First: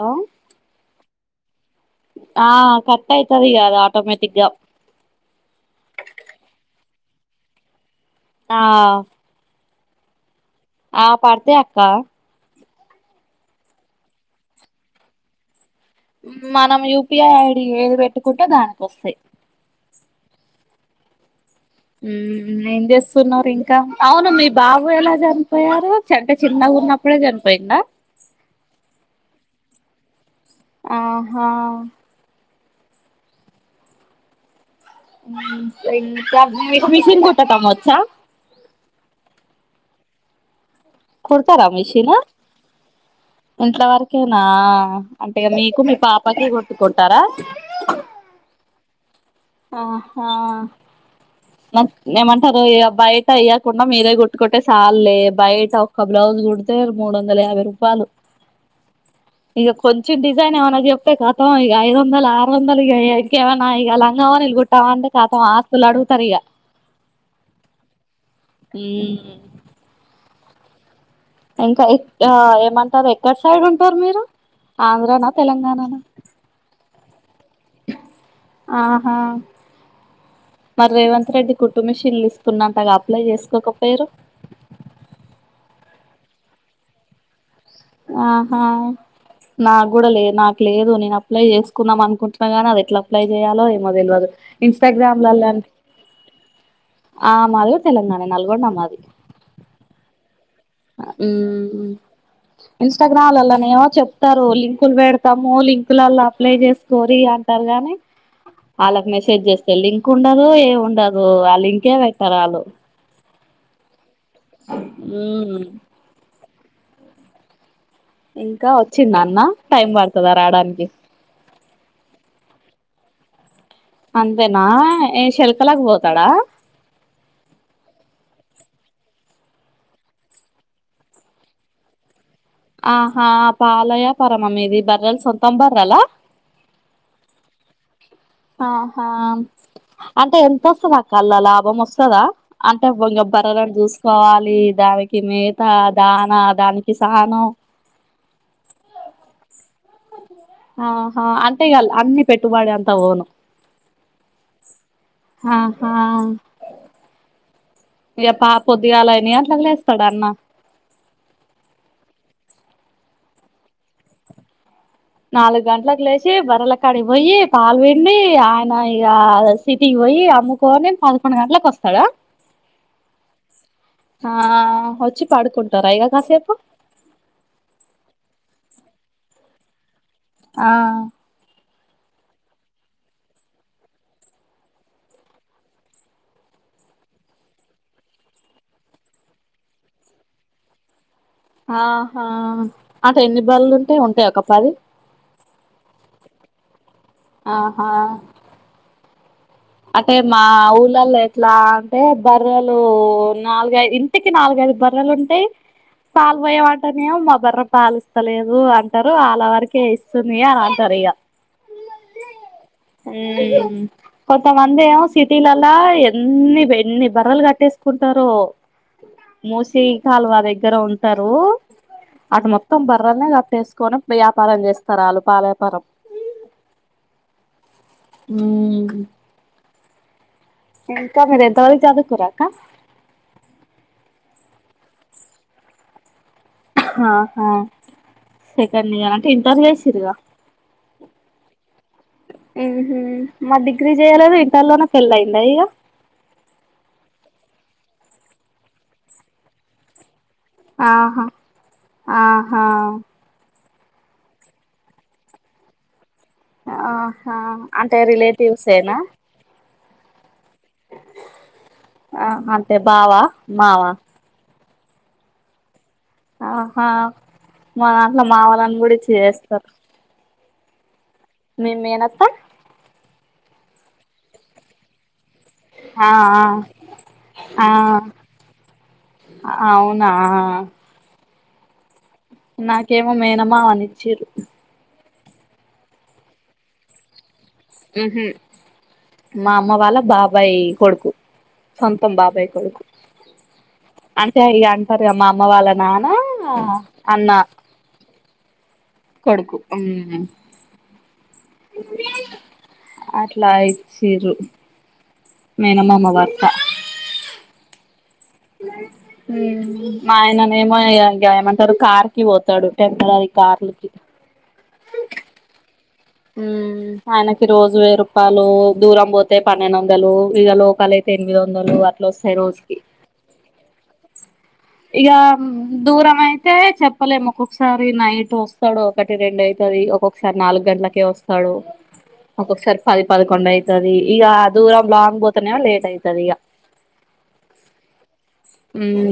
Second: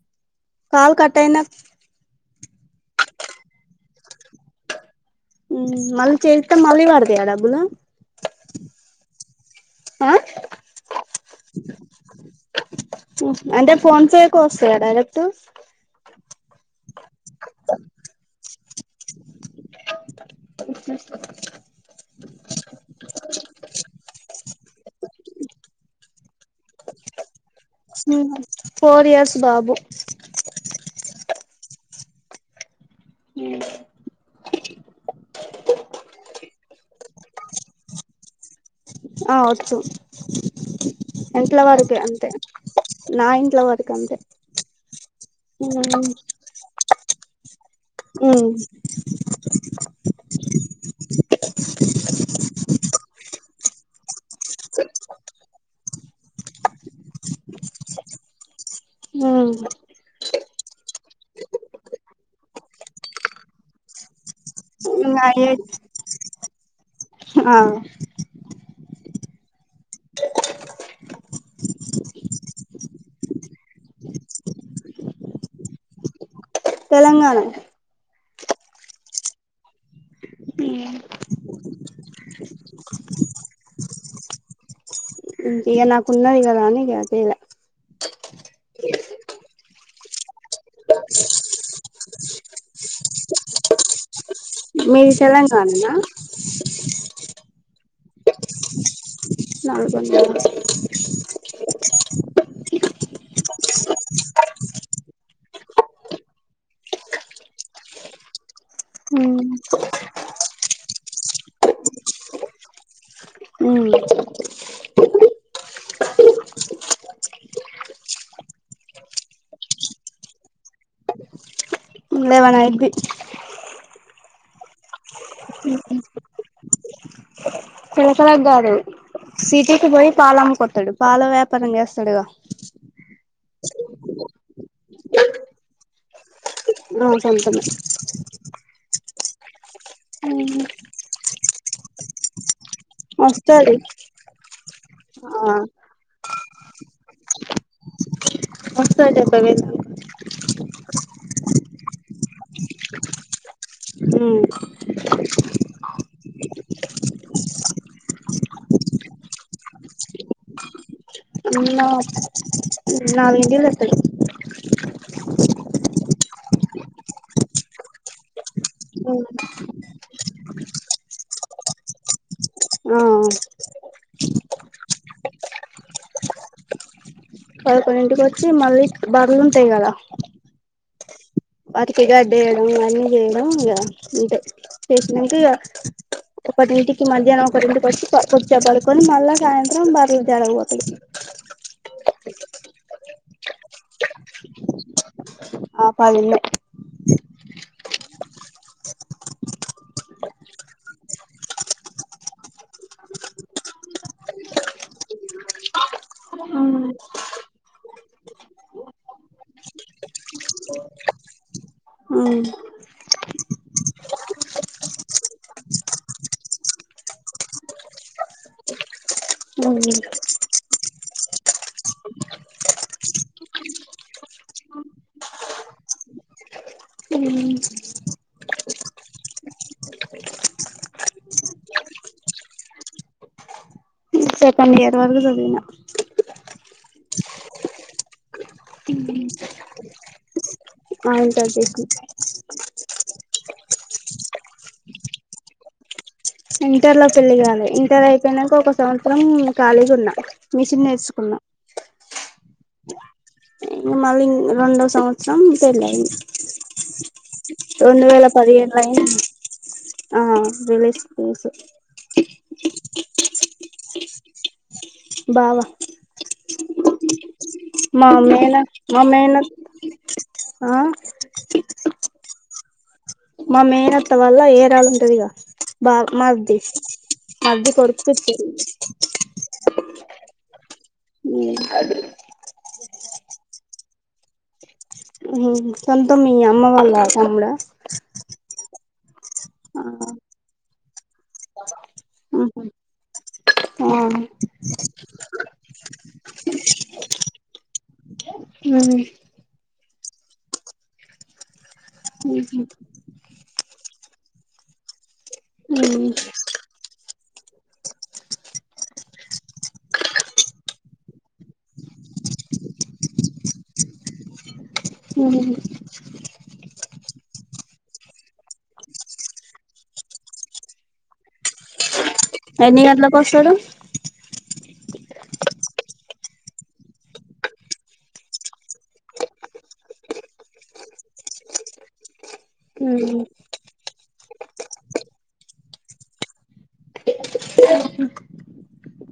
Hello call కట్టైన ఆ cut అయితదిగాద ఆటోమేటిక్ గా మళ్ళీ చెత్తే మళ్ళీ పడతాయా డబ్బులు ఆ ఆ ఆ పడతయక్క అంటే ఫోన్ పేకి వస్తాయా డైరెక్ట్ మనం యూపిఐ ఐడి ఏది పెట్టుకుంటే దానికి వస్తాయి ఉహు ఏం చేస్తున్నారు ఇంకా అవును మీ బాబు ఎలా జన్ పోయారు చెంటె చిన్నగా ఉన్నప్పుడే చనిపోయిండ ఫోర్ ఇయర్స్ బాబు ఆహ ఊ మీకు మిషిన్ కుట్టే పని వచ్చా ఆ వచ్చు కుడతార ఇంట్ల వరకే మిషిను అంతే నా ఇంట్ల ఇంట్లో వరకు అంతే వరికేనా అంటేగా మీకు మీ పాపకి కొట్టుకుంటారా ఉ అహా ఏమంటారు బయట ఇయ్యకుండా మీరే గుట్టుకుట్టే చాలే బయట ఒక బ్లౌజ్ కుడితే మూడు వందల యాభై రూపాయలు ఇగ కొన్ వచ్చిన డిజైన్ ఏమైనా చెప్తే కతం ఇగ ఐదు వందలు ఆరు వందలు ఇగ ఏమైన్నా ఇగ లంగా ఓణిలు కా అంటే ఉమ్ కతం అయ్యే ఆస్తులు అడుగుతారు ఇగ ఆ ఊ ఇంకా ఆ ఏమంటారు ఎక్కడ సైడ్ ఉంటారు మీరు ఆంధ్రనా తెలంగాణనా తెలంగాణ ఆహా మరి రేవంత్ రెడ్డి కుట్టు మిషన్లు ఇస్తునంటగా అప్లై చేసుకోకపోయిరు ఇగ నాకు ఉన్నది కదా అని ఇగ చెయ్ల ఆహా నా కూడా లే నాకు లేదు నేను అప్లై చేసుకున్నాం అనుకుంటున్నా గానీ అది ఎట్లా అప్లై చేయాలో ఏమో తెల్వదు మీది ఇన్స్టాగ్రామ్లాలా తెలంగాణనా ఆ మాది కూడా తెలంగాణ నల్గొండ మాది నల్గొండ ఊ ఇన్స్టాగ్రామ్లల్లనేమో చెప్తారు లింకులు పెడతాము లింకులల్ల అప్లై చేసుకోరి అని తరగానే ఆళ్ళకి ఉమ్ మెసేజ్ చేస్తే లింక్ ఉండదు ఏ ఉండదు ఆ లింకే పెట్టరు ఆళ్ళు ఊ ఊ ఇంకా వచ్చిండ అన్న టైం పడుతదా రాడానికి లేవన్ అయిద్ధి అంతెనా ఏ శల్కలక్ పోతడా శలకలకు కాదు సిటీకి పోయి పాల అమ్ముకతడు పాల వ్యాపారం చేస్తాడుగా ఆహా పాల యాపారమ మీది బర్రల్ సొంత బర్రల నవు సొంతం ఆహా అంటే ఎంతొస్తదక్క అల్ల లాభం వస్తదా అంటే బొంగ బరలను వస్తది చూసుకోవాలి దానికి ఆ మెతా దానా దానికి సానం వస్తయ్ డెబై వేళకి ఆహా అంటె ఇగ అల్ల అన్ని పెట్టుబడి అంతా ఓను ఊ ఆహా ఇగ పా పొద్దిగాల ఎన్ని గంటలకు లేస్తాడు అన్నా అన్న నాలుగింటికి లేస్తడు నాలుగు గంటలకు లేచి బర్రల కాడి పోయి పాలు విండి ఆయన ఇగ సిట్ టీకి పోయి అమ్ముకోని పదకొండు గంటలకు వస్తడా ఆ ఆ వచ్చి పడుకుంటారా ఇక కాసేపు పదకొండింటికి వచ్చి మళ్ళీ బర్లుంటయి కదా ఆ వాటికీ గడ్డేయడం ఇవన్నీ చేయడం ఇక ఉంటయి చేసినంక ఇక ఒకటింటికి మధ్యాహ్నం ఒకటింటికీ వచ్చి కొదసేపు పడుకొని మళ్ళా సాయంత్రం బర్ల జాడకుపోతడు ఆహా అట ఎన్ని బళ్లుంటే ఉంటాయి ఒక పది ఆ పది వున్నయ్ ఆహా అంటే మా ఊళ్ళల్లో ఎట్లా అంటే బర్రలు నాలుఐదు ఇంటికి నాలుగైదు బర్రలు ఉంటాయి పాల్ అవునా పోయమంటనెమో మా బర పాలిస్తలేదు అంటారు అలా వరకే ఇస్ సునయా రాసారు ఇగ ఉమ్ ఊ కొంతమంది ఏమో సిటీలలా ఎన్ని ఎన్ని బర్రలు కట్టేసుకుంటరో మూసి ఉమ్ కాల్వా దగ్గర ఉంటారు అటు మొత్తం బర్రనే కట్టేసుకొని వ్యాపారం చేస్తారు వాళ్లు పాల వ్యాపారం ఊ ఇంకా మీరెంత వరకు చదుకురు అక్క కానీ ఎరు [unintelligible] దిన ఆహా సెకండ్ ఇయర్ అంటే ఇంటర్ ఏసిరగ ఇగ అంత జెగ్గు ఊహు మరి డిగ్రీ చేయలేద ఇంటర్లోనే పెళ్లయిందా ఇక ఇంటర్ లో పెళ్లి కాలే ఇంటర్ అయిపోయినాక ఒక సంవత్సరం ఖాళిగా ఉన్నా మిషన్ ఆహా నేర్చుకున్నా ఆహా ఈ మళ్ళీ ఇంగ రెండో సంవత్సరం పెళ్లి ఐంది ఆహా అంటే రిలేటివ్స్ పదిహేడులో ఏనా అయింది ఆ రివర్స్ కుసో ఆ అంతె బావా మావా బావ ఆహా మా దాంట్లో మేన మావలని కూడా మా ఇచ్చి మేన చేస్తారు ఆ [unintelligible] మేనత్త మా మేహనత వల్ల [unintelligible] ఆ బమర్ది ఆ మర్ది కొ ఆ [unintelligible] అవునా ఉ అదే నాకేమో మేనమమా [unintelligible] సొంతమి అమ్మ వాళ్ళ తమ్ముడ ఉహు మా అమ్మ వాళ్ళ బాబాయ్ కొడుకు సొంతం బాబాయ్ కొడుకు ఆ అంటే ఇగ అంటారు మా అమ్మ వాళ్ళ నాన్న అన్న ఆ కొడుకు అట్లా యిచిరు మేనమామ ఎన్ని [unintelligible] ఉ మా ఆయననేమోయమంటారు కార్ కి పోతాడు టెంత అది కార్లకి హ ఉ ఆయనకి రోజు వయ్యి రూపాయలు దూరం పోతే పన్నెండు వందలు ఇక లోకల అయితే ఎనిమిది వందలు అ అట్లా వస్తాయ్ రోజుకి గంటలకు వస్తాడు ఇక దూరం అయితే చెప్పలేము ఒక్కొక్కసారి నైట్ వస్తాడు ఒకటి రెం అయితది ఒక్క సార్ నాలుగు గంటలకే వస్తాడు ఒక్కొక్కసారి పది పదకొండు అవుతది ఈక దూరం లాంగ్ పోతనేవా లేట్ అవుతది ఇగ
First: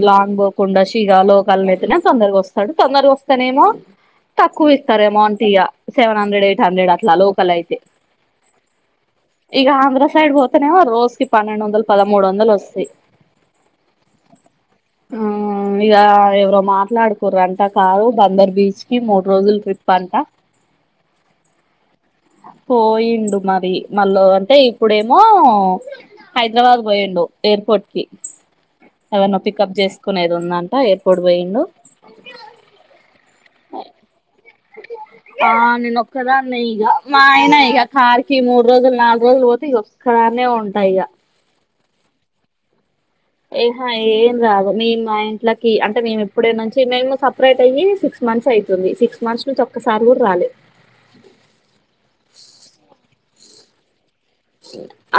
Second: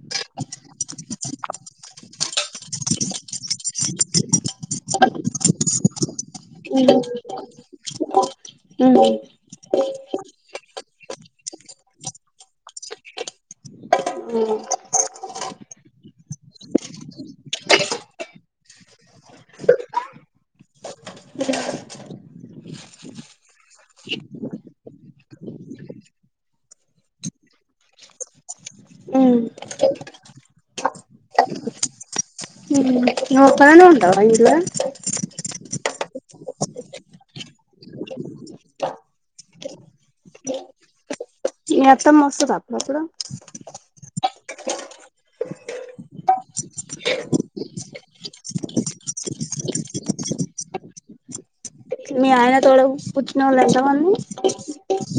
లాన్ పోకుండా షగా లోకాలని అయితేనే తొందరగా వస్తాడు తొందరగా వస్తానేమ తక్కువ ఇస్తారు అమౌంట ఇయా సెవెన్ హండ్రెడ్ ఎయిట్ హండ్రెడ్ అట్లా లోకల్ అయితే ఉ ఇక ఆంధ్ర సైడ్ పోతేనేవా రోజు కి పన్నెండు వందలు పదమూడు వందలు వస్తాయ్ ఉ ఆ ఇక ఎవరో మాట్లాడుకోర అంటా కారు బందర్ బీచ్ కి మూడు రోజులు ట్రి [unintelligible] ధన్యవా పోయిండు మరి మళ్ళ అంటే ఇప్పుడేమో హైదరాబాద్ పోయండు ఎయిర్పోర్ట్కి ఎవరినో పికప్ చేసుకునేది ఉందంట ఎయిర్పోర్ట్ పోయిండు నువ్వు ఒక్కదనివే [unintelligible] ఆ నేను ఒక్కదానే [unintelligible] మా ఆయన ఇక కార్కి మూడు రోజులు నాలుగు రోజులు పోతే ఇక ఒక్కదా ఉంటా ఇగ మీ అత్తమ్మ వస్తాద అపుడుప్పుడు హా ఏం రాదు మీ మా ఇంట్లకి అంటే మేము ఎప్పుడే నుంచి మిని సపరేట్ అయ్యి సి మంత్స్ అయితుంది సిక్స్ మంత్స్ నుంచి ఒక్కసారి కూడ రాలే మీ ఆయనా తోడ పుట్టినోళ్లు ఎంత మంది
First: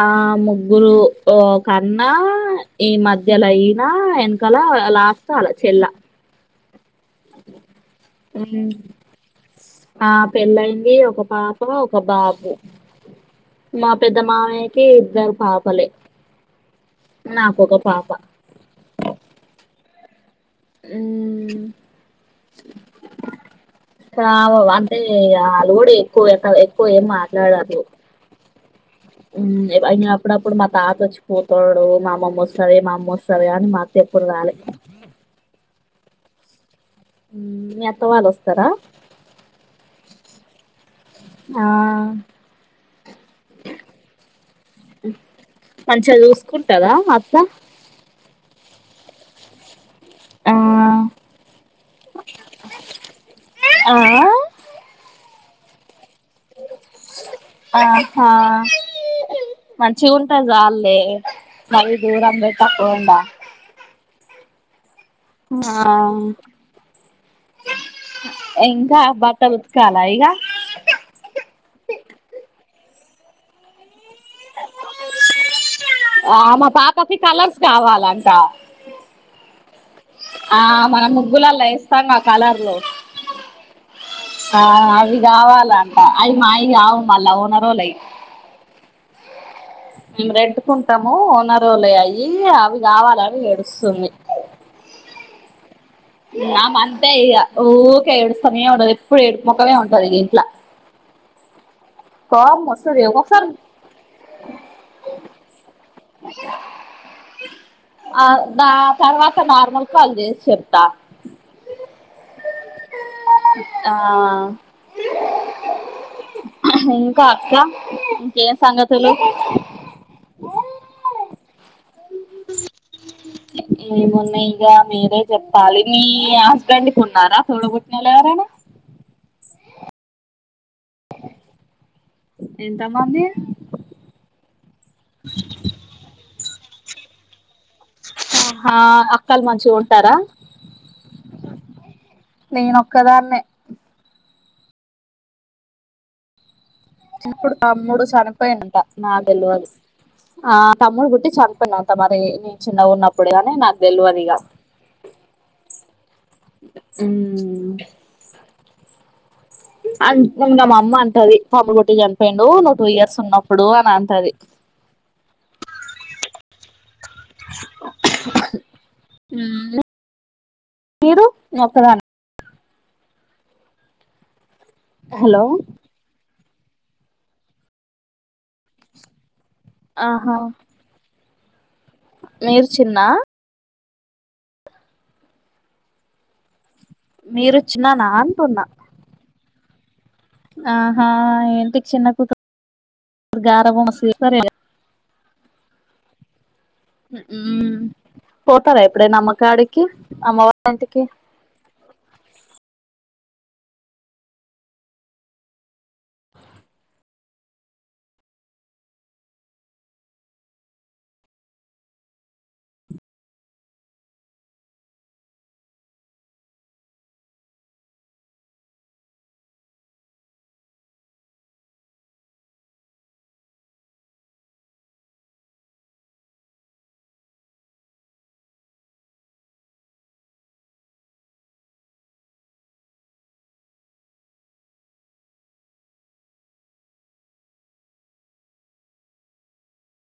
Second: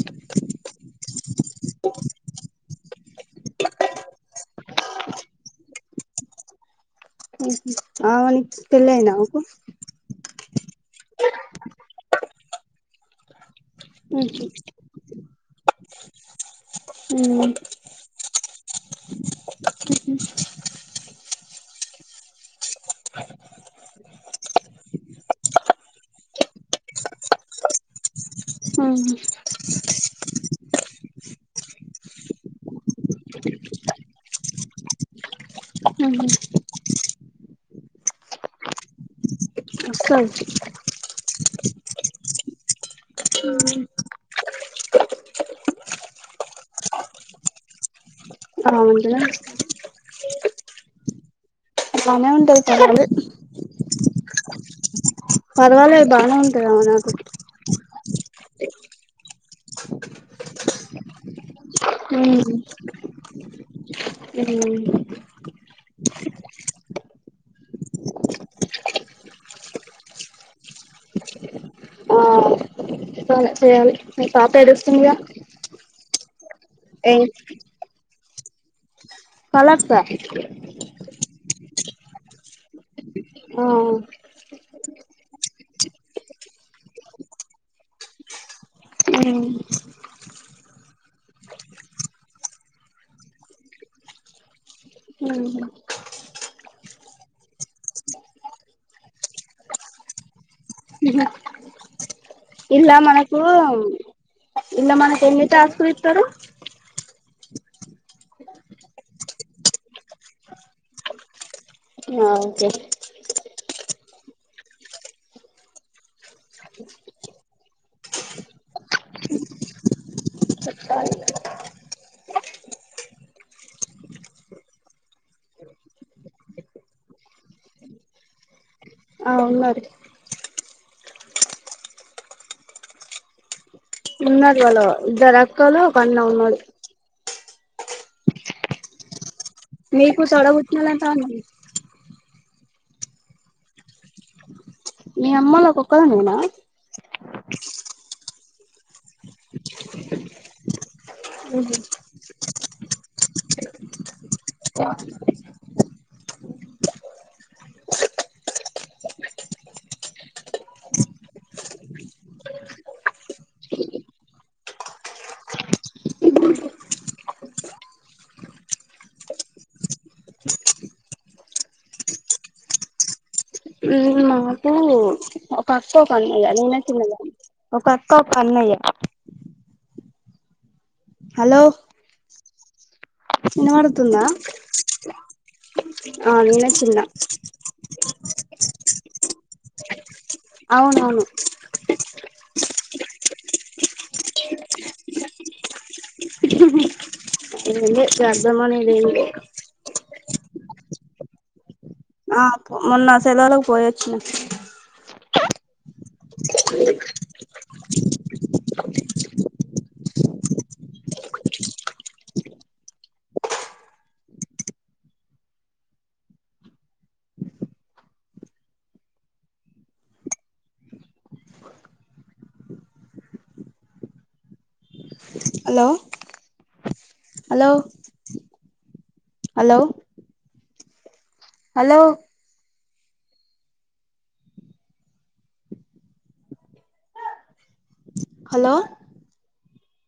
ఆ ము గ్గురు ఓకన్నా ఈ మధ్యల అయినా వెనకాల లాస్ట్ వాళ్ళ చెల్ల అవును ఉమ్ పెళ్లి అయ్యిందా ఆమేకు ఆ పెళ్ళయింది ఒక పాప ఒక బాబు మా పెద్ద మామయ్యకి ఇద్దరు పాపలే నాకొక పాప మ్ కావ్ అంటే ఆళ్ళు కూడా ఎక్కువ పెట్ ఎక్కువ ఏం మాట్లాడరు మ్ హు మ్ అయినా అప్పుడప్పుడు మా తాత వచ్చిపోతాడు మా అమ్మమ్మ వస్తాది మా అమ్మ వస్తాది గానీ మా ఎప్పుడూ రాలే అవునా మ్ మీ అత్త వాళ్ళు వస్తరా వస్తది ఆ మంచిగా చూసుకుంటదా మ అత్త అ అంటద ఆ బానే ఉంటది పర్వాలేదు ఆ పర్వాలే బానే ఉంటదమే నాతోకు ఆహా మంచిగుంటే సాల్లే మరి దూరం పెట్టకుండా మ్ ఆ ఇంకా బట్టలు ఉతుకాలా ఇగా ఆ ఉతకలే చెయాలే మీ పాప ఏడుస్తుంది గా ఆ మా పాపకి కలర్స్ కావాలంట కలర్సా ఆ మనం ముగ్గులళ్ళ ఏస్తంగా కలర్లు ఆ ఆ ఆ అవి కావాలంట అవి మావి కావు మళ్ళా ఓనరోల్లై మ్ మీము రెంటుకుంటాము ఓనరోలాయ్ అయి అవి కావాలని ఏడుస్తుంది మ్ హు నా అంతే ఇగ ఊరికే ఏడుస్తానే ఉంటది ఎప్పుడు ఏడుపు మోకమే ఉంటది ఇగా ఇంట్ల కోపం ఇళ్ల వస్తది మనకు ఒక్కొక్కసారి ఇళ్ల మనకు ఎన్ని టాస్కులు ఇస్తారు ఆ ద తర్వాత నార్మల్ కాల్ చేసి చెప్తా ఆ ఒకే ఆ ఇంకా అట్లా ఇంకేం సంగతులు చెప్పాలి ఏమున్నాయి ఇగ మీరే చెప్పాలి మీ హస్బెండ్కి ఉన్నారా తోడబుట్టినొల్లు ఎవరైనా ఆ ఉన్నారు ఎంత మంది ఉన్నారూ వాళ్ళ ఇద్దరు అక్కలు ఒక అన్న ఉన్నాడు. హా అ కల్ మంచిగు. నీకు తోడ బుట్టినోళ్ళు ఎంతమంది ఉన్నారు. నేనొక్కదాన్నే. మీ అమ్మోళ్లకు ఒక్క దానివేన. ఇప్పుడు తమ్ముడు చనిపోయిండట నాకు తెలువదు ఆ తమ్ముడు పుట్టి. చని పోయిండట మరి. చిన్నగున్నప్పుడు గానీ నాకు తెలివదిగా. ఉ. అన్ ఇంగ మా అమ్మ అంటది బాబు పుట్టి చనిపోయిండు నువ్వు టూ ఇయర్స్ ఉన్నప్పుడు అని అంటది మ్మ్ మీరు నేనొక్కదాన్ ఊ మాకు హలో ఒక అక్క ఒక అన్నయ్య నేనే చిన్నదాన్ని ఒక అక్క ఒక అన్నయ్య ఆహా హలో మీరు చిన్న వినబడుతుందా ఆ నేనే చిన్న మీరు చిన్ననా అంటున్నా ఆహా అవునవును ఇంటికి చిన్న కుతురు గారాబం చేస్ సరే మ్మ్ ఏంలే గర్భం పోతారా అనేది ఏం ఎప్పుడైనా లే అమ్మకాడికి అమ్మవారి ఇంటికి ఆ మొన్న సెలవులకి పోయొచ్చున hello hello hello hello hello